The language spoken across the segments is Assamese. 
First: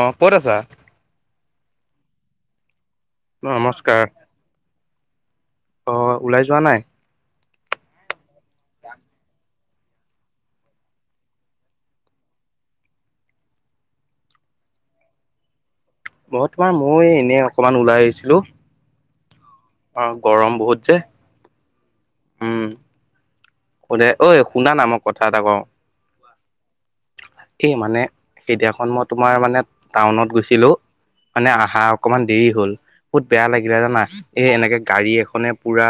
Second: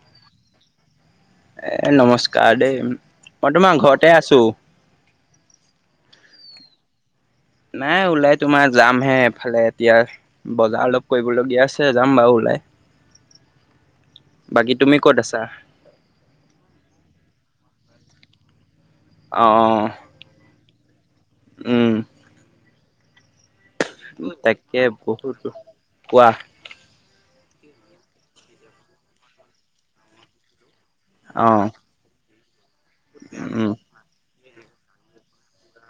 অ', ক'ত আছা? এ নমস্কাৰ দেই, মই তোমাৰ নমস্কাৰ ঘৰতে আছো। অ', ওলাই যোৱা নাই? নাই, ওলাই তোমাৰ যামহে এফালে। এতিয়া বজাৰ অলপ কৰিবলগীয়া আছে, যাম বাৰু ওলাই। বাকী তুমি ক'ত আছা? মই তোমাৰ ময়ো এনেই অকমান ওলাই আহিছিলো। অহ'। অ', গৰম বহুত যে। উম'। উম। ক'লে ঐ শুন তাকে না মই কথা এটা বহুত কওঁ। কোৱা এই মানে সেইদিনাখন মই তোমাৰ মানে টাউনত গৈছিলো অ মানে আহা অকমান দেৰি হ'ল বহুত বেয়া উম লাগিলে জানা এই এনেকে গাড়ী এখনে পুৰা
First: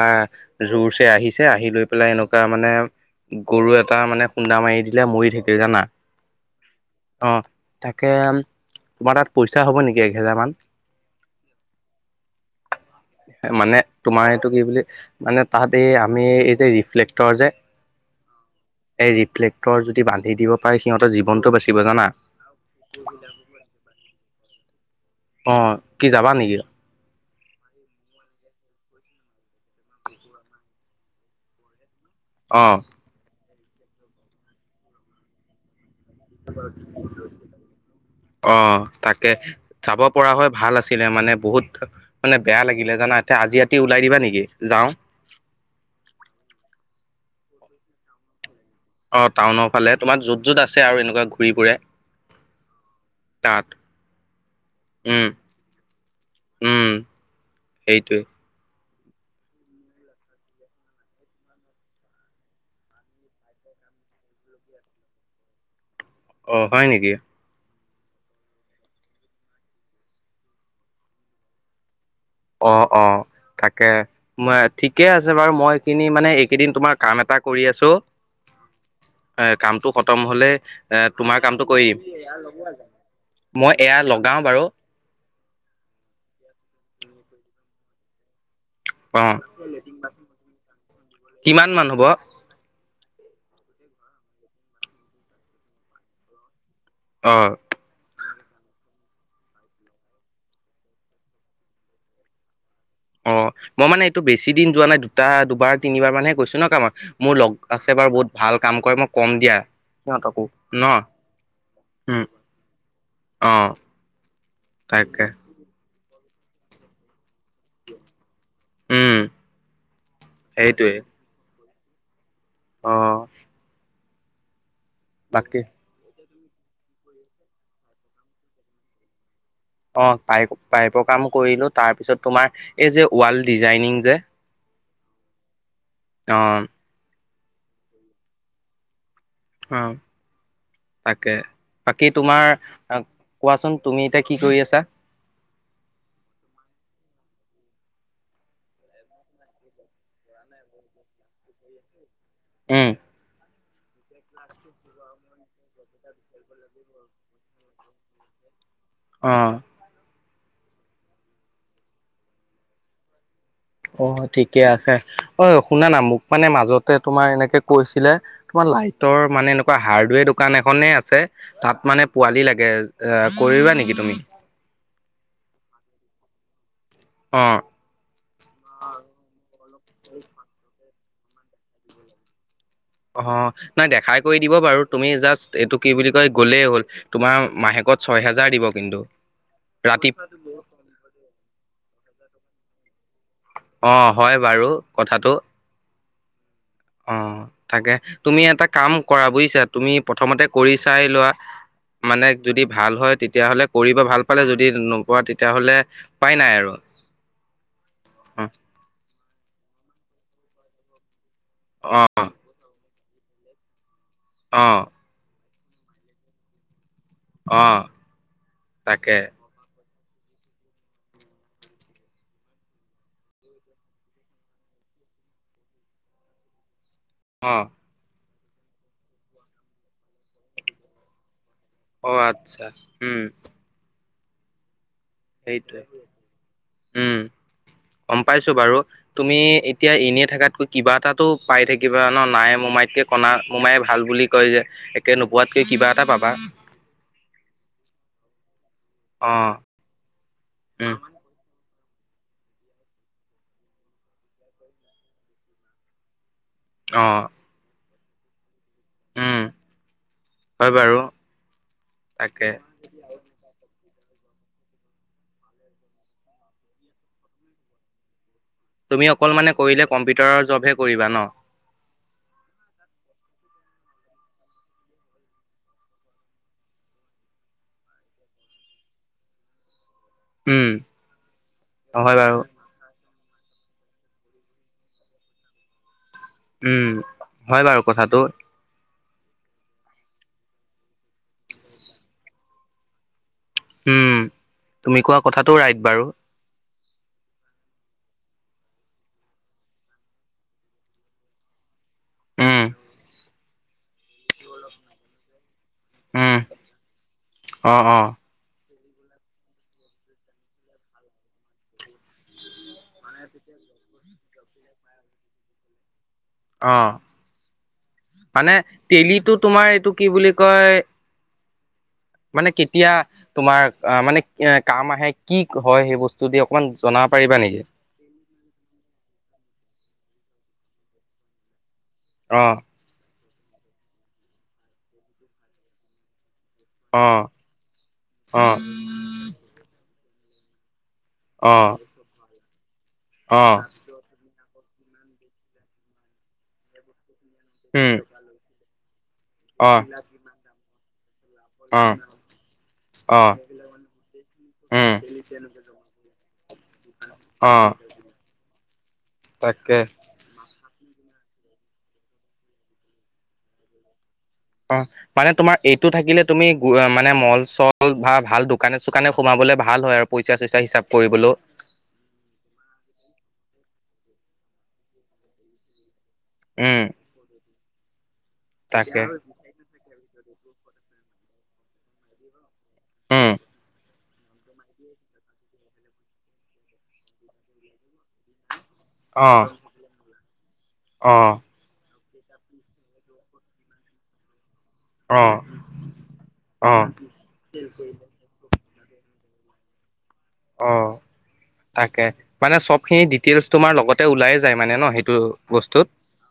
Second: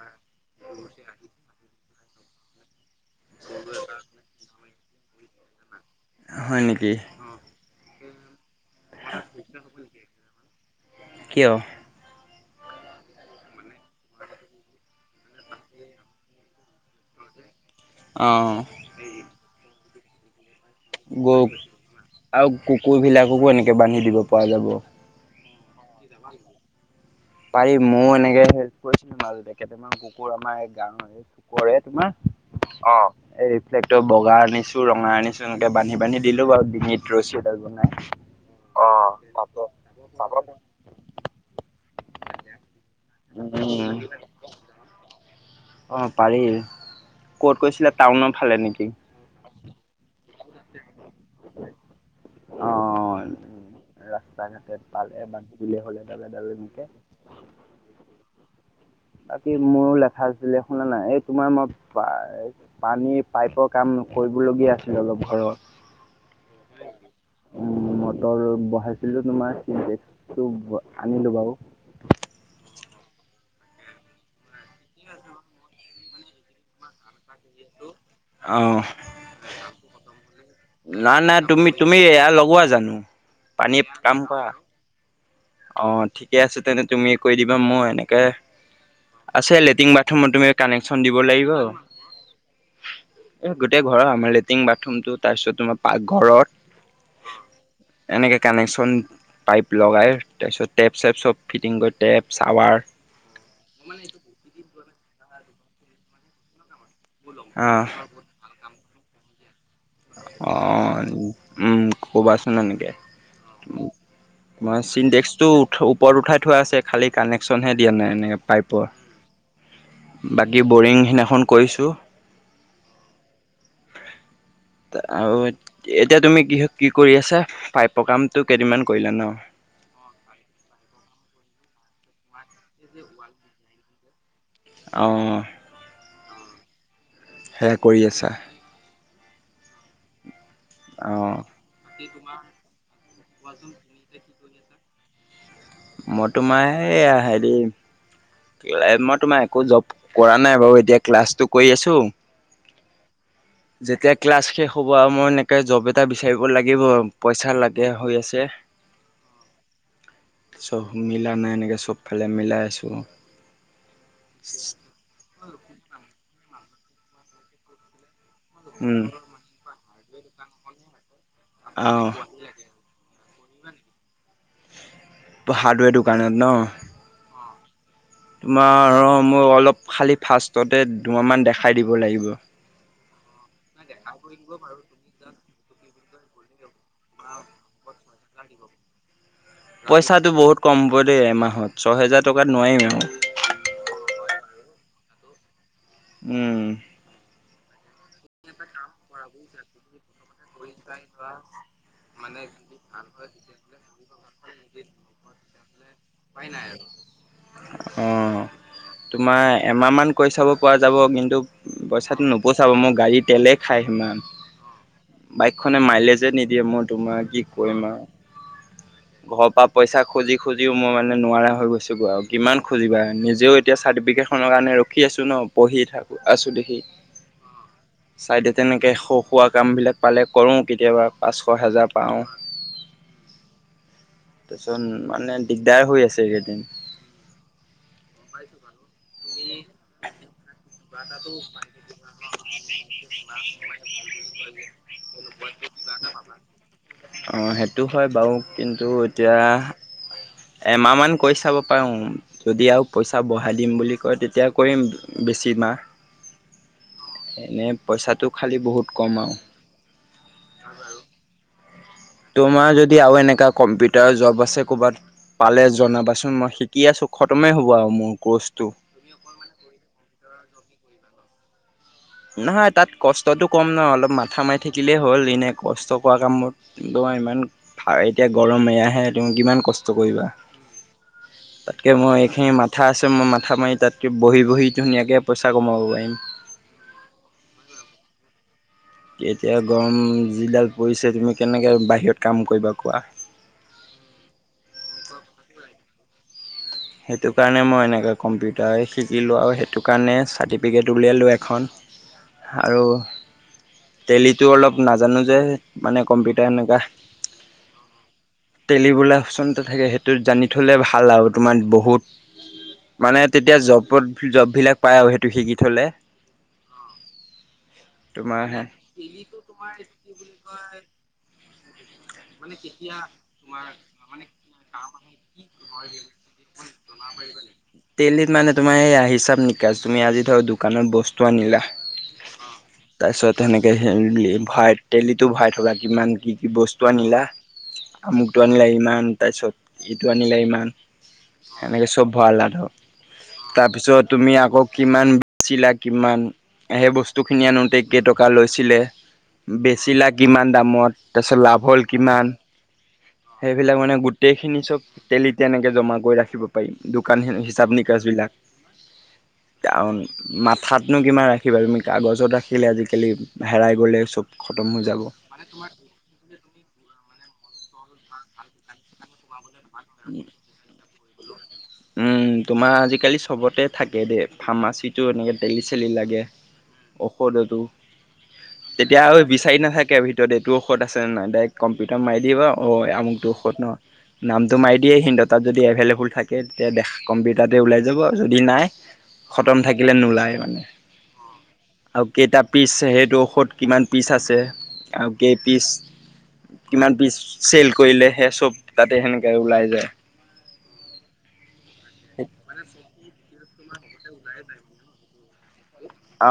জোৰছে আহিছে আহি লৈ পেলাই এনেকুৱা মানে গৰু এটা মানে খুন্দা মাৰি দি লে মৰি থাকিল জানা। হয় নেকি? অ তাকে তোমাৰ তাত পইচা হ'ব নেকি এহেজাৰ মান? কিয় মানে তোমাৰ এইটো কি বুলি মানে তাত এই আমি এইযে ৰিফ্লেক টৰ যে অ এই ৰিফ্লেকটৰ যদি বান্ধি দিব পাৰে সিহঁতৰ গৰু জীৱনটো বাচিব জানা আৰু কুকুৰ বিলাককো এনেকে বান্ধি দিব পৰা যাব। অ' কি যাবা নেকি? পাৰি, ময়ো এনেকে হেল্প কৰিছিলো, মাজতে কেইটামান কুকুৰ আমাৰ গাঁৱৰ চুকৰে অ তোমাৰ অ' এই ৰিফ্লেক্টৰ বগা আনিছোঁ, ৰঙা আনিছোঁ, এনেকে বান্ধি নি বান্ধি দিলো বাৰু ডিঙিত ৰছী এডাল বনাই। অ' তাকে চাব পৰা হৈ ভাল আছিলে মানে বহুত মানে বেয়া লাগিলে জানা। এতিয়া আজি ৰাতি উম ওলাই দিবা নেকি যাওঁ অ' পাৰি। ক'ত কৈছিলা টাউনৰ ফালে নেকি। টাউনৰফালে তোমাৰ য'ত য'ত আছে আৰু এনেকুৱা ঘূৰি ফুৰে। অ', অ', তাত অ'। ৰাস্তা ঘাটে পালে উম বান্ধি দিলে হ'লে ডালেডালে গৈকে। উম সেইটোৱে। বাকী মোৰো লেখা আছিলে শুনা নাই এই তোমাৰ মই পানীৰ পাইপৰ কাম কৰিবলগীয়া আছিল অলপ ঘৰত। অ' হয় নেকি? মটৰ বহাইছিলোঁ তোমাৰ চে আনিলোঁ বাৰু। অ', অ' তাকে ম ঠিকে আছে বাৰু মই এইখিনি মানে এইকেইদিন তোমাৰ কাম এটা কৰি আছোঁ অহ এ, কামটো খতম হ'লে এ, নাই তোমাৰ নাই কামটো তুমি কৰিম। তুমি এয়া লগোৱা জানো মই পানী এয়া কাম লগাও কৰা বাৰু। অ' ঠিকে আছে তেন্তে তুমি কৰি দিবা মই এনেকে অ আছে লেট্ৰিন বাথৰুমত তুমি কানেকচন দিব লাগিব। কিমান মান হ'ব এ, গোটেই ঘৰৰ আমাৰ লেট্ৰিন বাথৰুমটো তাৰপিছত তোমাৰ পাক ঘৰত অ এনেকে কানেকচন পাইপ লগাই তাৰপিছত টেপ চেপ চব ফিটিং কৰি, টেপ চাৱাৰ অ' মই মানে এইটো বেছি দিন যোৱা নাই, দুটা দুবাৰ তিনিবাৰ মানেহে গৈছোঁ ন' কামাক। মোৰ লগ আহ আছে বাৰু বহুত ভাল কাম কৰে, মই কম দিয়া। সিহঁতকো ন অ' উম, কবাচোন এনেকে। অ মই তাকে চিডেক্সটো উঠ ওপৰত উঠাই থোৱা আছে খালি কানেকশচনহে দিয়া নাই এনেক পাইপৰ, উম বাকী সেইটোৱে বৰিং সিদিনাখন কৰিছোঁ। অ'। আৰু বাকী এতিয়া তুমি কি কি কৰি আছা, পাইপৰ কামতটো কেইদিনমান কৰিলা ন'। অ' পাইপ পাইপৰ কাম কৰিলোঁ, তাৰপিছত তোমাৰ এই যে ৱাল ডিজাইনিং যে অ'। অ'। সেয়া কৰি আছা? অ' তাকে, অঁ বাকী তোমাৰ কোৱাচোন তুমি এতিয়া কি কৰি আছা? মই তোমাৰ এ, হেয়া হেডো মই তোমাৰ একো জব কৰা নাই বাৰু, এতিয়া ক্লাছটো কৰি আছোঁ। উম। যেতিয়া ক্লাছ শেষ হ'ব আৰু মই এনেকৈ জব এটা বিচাৰিব লাগিব পইচা লাগে হৈ আছে ক্ অ চব মিলা নাই এনেকে চবফালে মিলাই আছোঁ অ ঠিকে আছে অ শুনানা মোক মানে মাজতে তোমাৰ এনেকে কৈছিলে তোমাৰ লাইটৰ মানে এনেকুৱা হাৰ্ডৱেৰ দোকান এখনেই আছে তাত অঁ মানে পোৱালি লাগে অ কৰিবা নেকি তুমি হাৰ্ডৱেৰ দোকানত ন অ তোমাৰ মই অলপ খালী ফাৰ্ষ্ষ্টতে দুমাহমান দেখাই দিব লাগিব অ নাই দেখাই কৰি দিব বাৰু তুমি জাষ্ট এইটো কি বুলি কয় গ'লেই হ'ল তোমাৰ মাহেকত ছয় হেজাৰ দিব কিন্তু ৰাতি পইচাটো বহুত কমব দেই এমাহত ছহেজাৰ টকাত নোৱাৰিম আৰু অ হয় বাৰু কথাটো উম অ তাকে তুমি এটা কাম কৰা বুজিছা তুমি প্ৰথমতে কৰি চাই লোৱা মানে যদি ভাল হয় তেতিয়াহ'লে কৰিব ভাল পালে যদি নোপোৱা তেতিয়াহ'লে ওপাই নাই আৰু [inaudible] অ তোমাৰ এমাহমান কৰি চাব পৰা যাব কিন্তু পইচাটো অ', নোপোচাব মোক গাড়ী তেলেই খায় সিমান আহ বাইকখনে মাইলেজে নিদিয়ে মই তোমাক কি কৰিম অ', তাকে আৰু ঘৰৰ পৰা পইচা খুজি খুজি মই মানে নোৱাৰা হৈ গৈছোঁ বৈ আৰু কিমান খুজিবা নিজেও এতিয়া চাৰ্টিফিকেটখনৰ কাৰণে ৰখি আছো ন পঢ়ি থাকো আছো দেখি অ চাইডে তেনেকে স খোৱা কাম বিলাক পালে কৰো কেতিয়াবা পাচ অ আচ্ছা উম তাৰপিছত মানে সেইটোৱে দিগদাৰ হৈ আছে কেইদিন উম, গম পাইছো বাৰু তুমি এতিয়া এনেই থকাতকৈ কিবা এটাাতটো পাই থাকিবা ন নাই মোমাইতকে কণা মোমাই ভাল বুলি কয় যে একে নোপোৱাতকৈ কিবা এটা পাবা সেইটো হয় বাৰু কিন্তু এতিয়া অ', এমাহ উম, মান কৈ চাব পাও যদি আৰু পইচা বঢ়াই দিম বুলি কয় তেতিয়া কৰিম বেছি মাহ অ', এনেই পইচাটো খালি বহুত কম আৰু উম, হয় বাৰু তাকে তোমাৰ যদি আৰু এনেকাা কম্পিউ জব আছে ক'ৰবাত পালে জনাবাচোন মই শিকি আছো খতমেই হ'ব আৰু মোৰ কৰ্চ তুমি অকল মানে কৰিলে কম্পিউটাৰৰ জবহে কৰিবা ন নহয় তাত কষ্টটো কম নহ অলপ মাথা মাৰি থাকিলেই হ'ল এনেই কষ্ট কৰা কামবত কিন্তু ইমান এতিয়া গৰম এয়াহে তুমি কিমান কষ্ট কৰিবা উম, তাতকে মই হয় বাৰু এইখিনি মাথা আছে তা মই মাথা মাৰি তাতকৈ বহি বহি ধুনীয়াকৈ পইচা কমাব পাৰিম উম হয় বাৰু কথাটো এতিয়া গৰম যিডাল পৰিছে তুমি কেনেকৈ বাহিৰত কাম কৰিবা কোৱা উম তুমি কোৱা কথাটো ৰাইট বাৰু সেইটো কাৰণে মই এনেকৈ কম্পিউটাৰে শিকিলোঁ আৰু সেইটো কাৰণে চাৰ্টিফিকেট উলিয়ালোঁ এখন উম, আৰু তেলিটো অলপ নাজানো যে মানে উম, কম্পিউটাৰ এনেকুৱা অ', অ', টেলিবো অপশচনটো থাকে সেইটোত জানি থ'লে ভাল আৰু তোাৰ বহুত মানে তেতিয়া জবত জববিলাক পায় আৰু সেইটো শিকি থ'লে অ তোমাৰ মানে তেলিটো তোমাৰ এইটো কি বুলি কয় মানে কেতিয়া তোমাৰ মানে কাম আহে কি হয় সেই বস্তু দি অকমান জনা টেলিত মানে তোমাৰ এইয়া হিচাব নিকাজ তুমি আজি ধৰ দোকানত বস্তু আনিলা অহ তাৰপিছত সেনেকে ভৰাই তেলিটো ভৰাই থবা কিমান কি কি বস্ টো অ আনিলা আমুকটো অ আনিলা ইমান তাৰপিছত ইটো আনিলা ইমান সেনেকে চব ভৰালা ধৰ অ অ তাৰপিছত তুমি আকৌ কিমান বেছিলা কিমান সেই বস্তুখিনি আনোতে উম কেইটকা লৈছিলে অ বেছিলা কিমান দামত তাৰপিছত লাভ হ'ল অ কিমান অ সেইবিলাক মানে গোটেই খিনি চব উম তেলিত তেনেকে জমা কৰি ৰাখিব পাৰি দোকান অ হিচাপ নিকা ছ বিলাক তাকে আও মথাত নো কিমান ৰাখিবা তুমি কাগজত ৰাখিলে আজিকালি হেৰাই গ'লে চব খতম অ হৈ যাব মানে তোমাৰ এইটো থাকিলে তুমি অ মানে মল চল বা ভাল দোকানে চোকানে সোমাবলে ভা ভাল হয় আৰু পইচা চইচা হিচাপ কৰিবলো উম, তোমাৰ আজিকালি চবতে থাকে দেই ফাৰ্মাচীটো এনেকে তেলি চেলি লাগে উম ঔষধতো তাকে তেতিয়া ঐ বিচাৰি নাথাকে ভিত ত এইটো ঔষধ আছে নে নাই ডাইৰেক্ট কম্পিউটাৰ মাৰি দিবা অ আমোকটো উম ঔষধ ন নাম টো মাৰ দিয়ে সিহত তাত যদি এভেইলোবোল থাকে তেতিয়া দেখা কম্পিউটাৰতে ওলাই যাব যদি নাই খতম থাকিলে নোলায় মানে অহ আও কেইটা পিচ সেইটো ঔষধ কিমান পিচ আছে আও অ কেই পিচ অ কিমান পিচ চেল কৰিলে সেয়া চব তাতে সেনেক কে ওলাই যায় অহ তাকে মানে চবখিনি ডিটেইলছ তোমাৰ লগতে ওলায়েই যায় মানে ন সেইটো বস্তুত অ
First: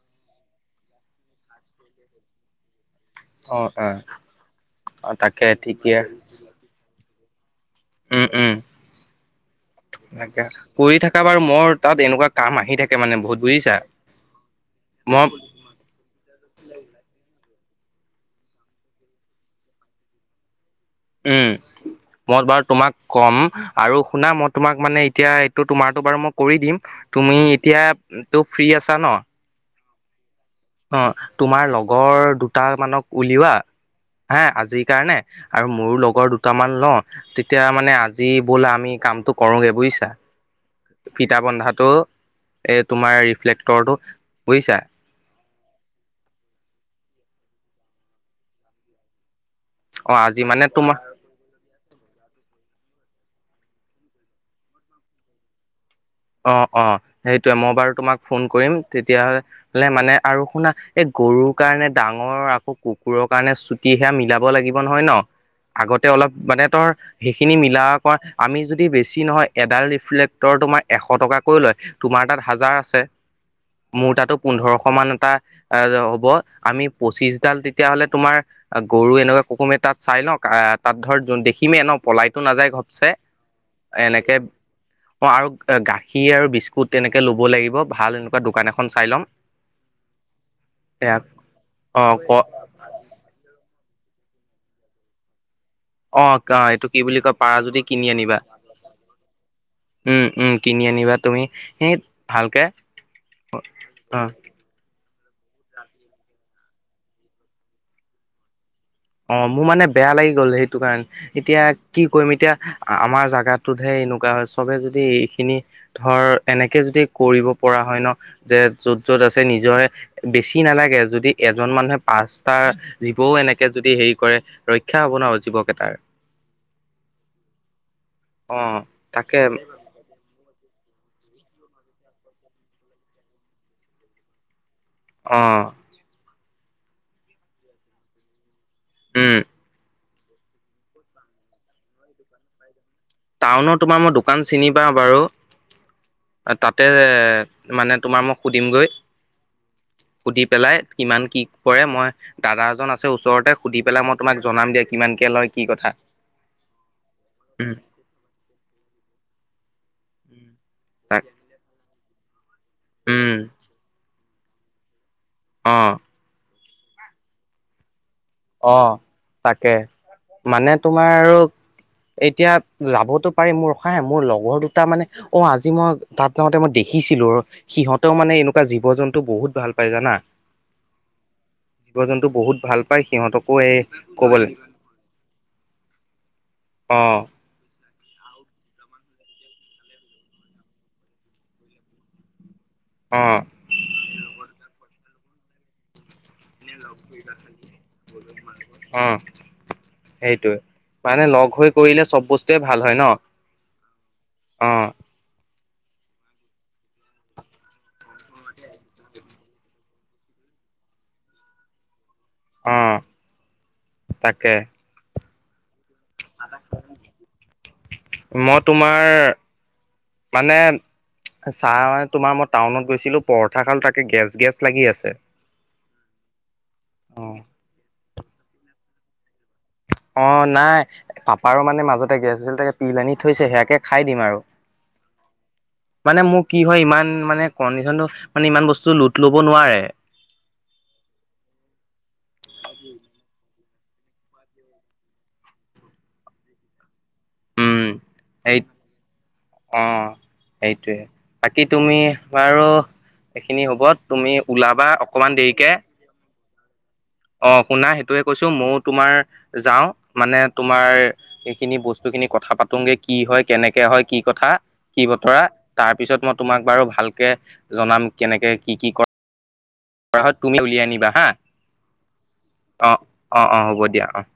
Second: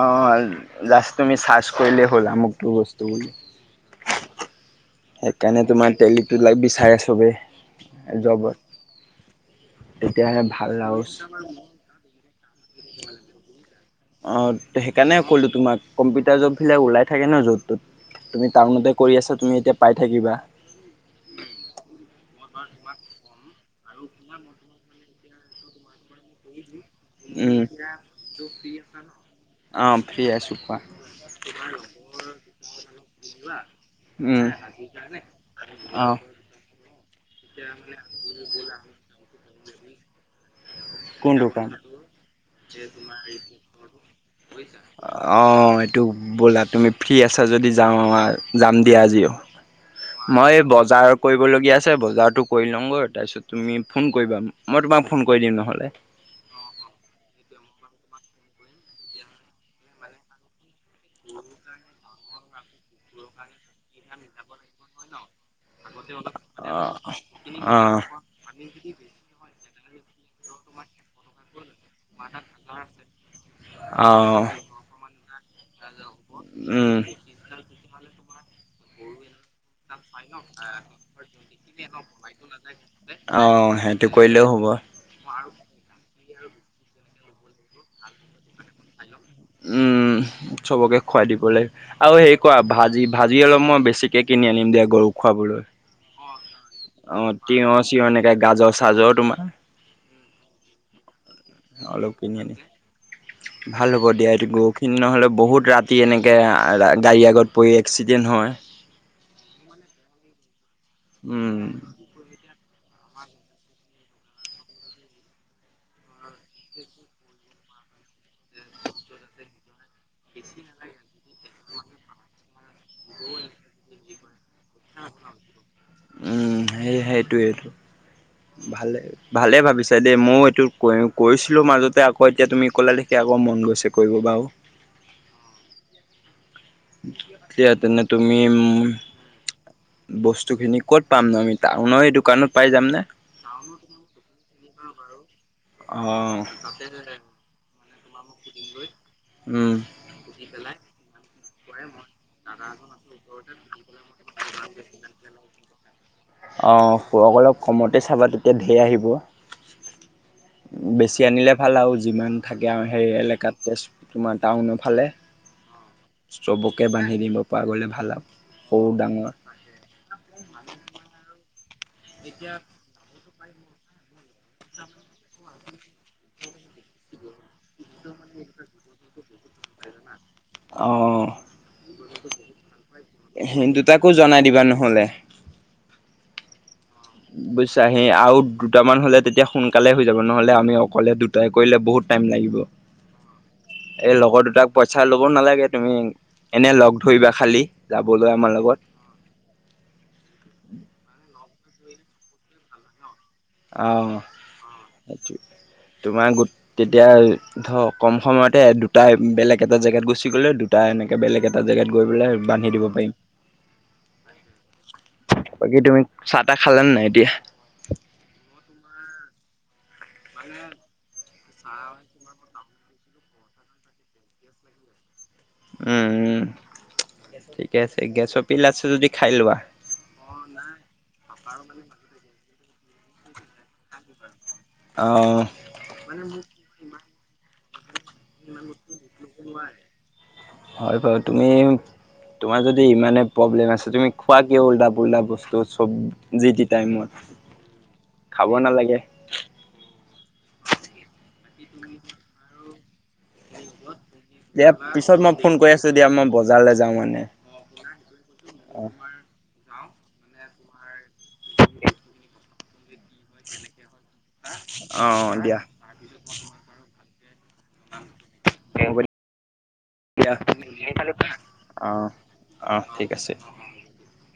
জাষ্ট তুমি চাৰ্চ কৰিলেই হ'ল মুকতোৰ বস্ তো বুলি অ', অ'। অ', তাকে সেইকাৰণে ঠিকে তোমাৰ তেলিটো লাগ বিচাৰে চবেই উম, উম, জবত তেতিয়াহে তাকে ভাল কৰি আৰু থাকা বাৰু মোৰ তাত এনেকুৱা কাম আহি থাকে মানে বহুত বুজিছা অ সেইকাণে মই ক'লো তোমাক কম্পিউটাৰ জব বিলাক ওলাই থাকে ন য'ত তত তুমি টাউনতে কৰি আছা তুমি এতিয়া পাই থাকিবা উম মই বাৰু তোমাক কম আৰু শুনা মই তোমাক মানে এতিয়া এইটো তোমাৰটো বাৰু মই কৰি দিম তুমি উম এতিয়া টো ফ্ৰী আছা ন অ ফ্ৰী আছোঁ অ তোমাৰ লগৰ দুটামানক উলিওৱা হা উম আজিৰ কাৰণে আৰু মোৰো অ লগৰ দুটামান লও তেতিয়া মানে আজি বলা আমি কামটো কৰোগে বুইছা ফিঠা কোনটো কাম বন্ধাটো এই তোমাৰ ৰিফ্লেক্টৰটো বুইছা মইতো ব'লা তুমি ফ্ৰী আছা যদি যাওঁ আৱা আৱা যাম দিয়া আজিও অ আজি মই মানে তোমাৰ বজাৰ কৰিবলগীয়া আছে। ছে বজাৰটো কৰি লঙগৈ তাৰপিছত তুমি ফোন কৰিবা মই তোমাক ফোন কৰি দিম নহ'লে অ অ সেইটোয়ে মই বাৰু তোমাক ফোন কৰিম তেতিয়া হলে মানে মানে আৰু শুনা এই গৰুৰ কাৰণে ডাঙৰ আকৌ কুকুৰৰ কাৰণে চুটি সেয়া মিলাব লাগিব নহয় ন আগতে অলপ মানে তৰ সেইখিনি মিলা কৰা আমি যদি বেছি নহয় এডাল ৰিফ্লেক্টৰ তোমাৰ এশ টকাকৈ লয় তোমাৰ তাত হাজাৰ আছে, আছে মোৰ তাতো পোন্ধৰশ মান এটা এ হ'ব আমি পঁচিশডাল তেতিয়া হলে, তোমাৰ গৰু এনেকুৱা কুকুমে তাত চাই লওঁ তাত ধৰ দেখিমেই ন পলাইতো নাযায় ঘপচে অ, সেইটো এনেকে কৰিলেও। হ'ব। অ', আৰু এ' গাখীৰ আৰু বিস্কুট তেনেকে ল'ব লাগিব, ভাল এনেকুৱা দোকান এখন চাই ল'ম। উম, চবকে এয়া খোৱাঁই দিবলে অ আৰু ক হেৰি কৰা ভাজি ভাজি অলপ মই বেছি ছিকে কিনি আনিম দিয়া গৰুক খোৱাঁবলৈ। অ', কা' এইটো কি বুলি কয় পাৰাঁ যদি কিনি চিয়হ এনেকে আনিবা। গাজৰ চাজৰ তোমাৰ উম, উম কিনি আনিবা তুমি সেট অলপ কিনি আনিম ভালকে। ভাল হ'ব অ দিয়া এইটো গৰুখিনি নহ'লে বহুত ৰাতি এনেকে আ ৰা গাড়ী আগত পৰি এক্সিডেণ্ট হয়। অ', ' মোৰ মানে বেয়া লাগি গ'ল সেইটো কাৰণে, এতিয়া উম, কি কৰিম এতিয়া আ-আমাৰ জাগাটোতহে এনেকুৱা হয় চবে যদি এইখিনি ধৰ এনেকে যদি কৰিব পৰা হয় ন যে য'ত য'ত আছে নিজৰে বেছি নালাগে। যদি এজন মানুহে পাঁচটা জীৱওঁ এনেকে যদি হেৰি কৰে ৰক্ষা হ'ব ন জীৱ কেটাৰ। সে সেইটোঁৱেইটো অ', ভালে তাকে ভালেই ভাবিছা দেই ময়োঁ এইটো কৰি কৰিছিলোঁ মাজতে আকৌ এতিয়া তুমি ক'লা দেখি আকৌ মন গৈছে কৰিব বাৰু। অ'। দিয়া তেনে তুমি মো উম'। বস্তু খিনি ক'ত পাম নো আমি টাউন এই দোকানত পাই যাম নে? টাউনৰ তোমাৰ মই দোকান চিনি পাওঁ বাৰু। অঁ, এ' তাতে মানে তোমাৰ মই সুধিমগৈ। উম। সুধি পেলাই কিমান কি কৰে মই দাদা এজন আছে ওচৰতে সুধি পেলাই মই তোমাক জনাম দিয়া কিমান কে লয় কি কথা। অ', [unintelligible] অলপ উম, কমতে চাবা তেত তিয়া ধেৰ আহিব। তাক বেছি আনিলে ভাল আৰু যিমান থাকে আৰু সেই উম, এলেকাত তেজ তোমাৰ টাউন ফালে। অ'। চবকে বান্ধি দিব পৰা গ'লে ভাল আৰু। সৰু অ' ডাঙৰ। তাকে মানে তোমাৰ আৰু। এতিয়া, যাবতো পাৰি মোৰ ৰখা হা মোৰ লগৰ দুটা মানে অ' আজ জি মই তাত যাওঁতে মই দেখিছিলোঁ ৰ সিহঁতেও মানে এনেকুৱা জীৱ জন্তু বহুত ভাল পায় জানা। অ জীৱ জন্তু বহুত ভাল পায় সিহঁতকো এহেঁত এই দুটাকো জনাই ক'বলে দিবা নহ'লে। অ'। [unintelligible] আৰু দুটামান হ'লে তেতিয়া সোনকালে হৈ যাব নহ'লে আমি অকলে দুটাই কৰিলে বহুত টাইম লাগিব। অ এই লগৰ দুটাক পইচা ল'ব নালাগে তুমি এনে লগ ধৰিবা খালি যাবলৈ আমাৰ লগত। সেইটোয়ে পানে লগ হৈ কৰিলে চব বস্তুৱে ভাল হয় ন। অ', অ সেইটোৱে। তোমাৰ গোট, তেতিয়া ই ধৰ কম সময়তে দুটাই বেলেগ এটা জেগাত গুচি গ'লে দুটাই এনেকে বেলেগ এটা জেগাত গৈ পেলাই বাঁন্ধি অ দিব তাকে পাৰিম। বাকী তুমি চাহ তাহ খালাঁ নাই এতিয়া? মই তোমাৰ মানে চাহ [unintelligible] তোমাৰ মই টাউনত কৈছিলোঁ পৰঠা খাম। তাকে গেছ গেছ লাগি আছে। উম, উম। অ ঠিকে আছে গেছৰ পিল আছে যদি খাই লোৱাঁ। অ', নাই। পাপাৰোঁ মানে মাজতে গেছ হৈছিল তাকে পিল আনি থৈছে সেয়াকে খাই দিম আৰু। অ' মানে মোৰ কি হয় ইমান মানে কণ্ডিচনটো মানে ইমান বস্তু লোট ল'ব নোৱাৰে। হয় বাৰু তুমি, তোমাৰ যদি ইমানে প্ৰব্লেম আছ তুমি খোৱা কিয়? ওল্টা পোল্টা বস্তু চব যি টি টাইমত। উম', খাব এই নালাগে অ'। সেইটোৱে, বাকী তুমি বাৰু এইখিনি হ'ব, তুমি দিয়া ওলাবা পিছত অকমান মই ফোন দেৰিকে। কৰি আছো দিয়া মই বজাৰলৈ যাওঁ মানে। অ', শুনা সেইটোয়ে কৈছো, মইও অ' তোমাৰ যাও। মানে তোমাৰ এইখিনি বস্তু খিনি কথা পাতোংগে। কি হয়, কেনেকে হয়, কি কথা, কি অ' বতৰা, দিয়া তাৰ পিছত মই তোমাক বাৰু ভালকে জনাম কেনেকে কি কি হ'ব কৰা কৰা দিয়া হয়, তুমি উলিয়াই আনিবা হা, অ' অ', ঠিক আছে। অ', অ', হ'ব দিয়া অ'।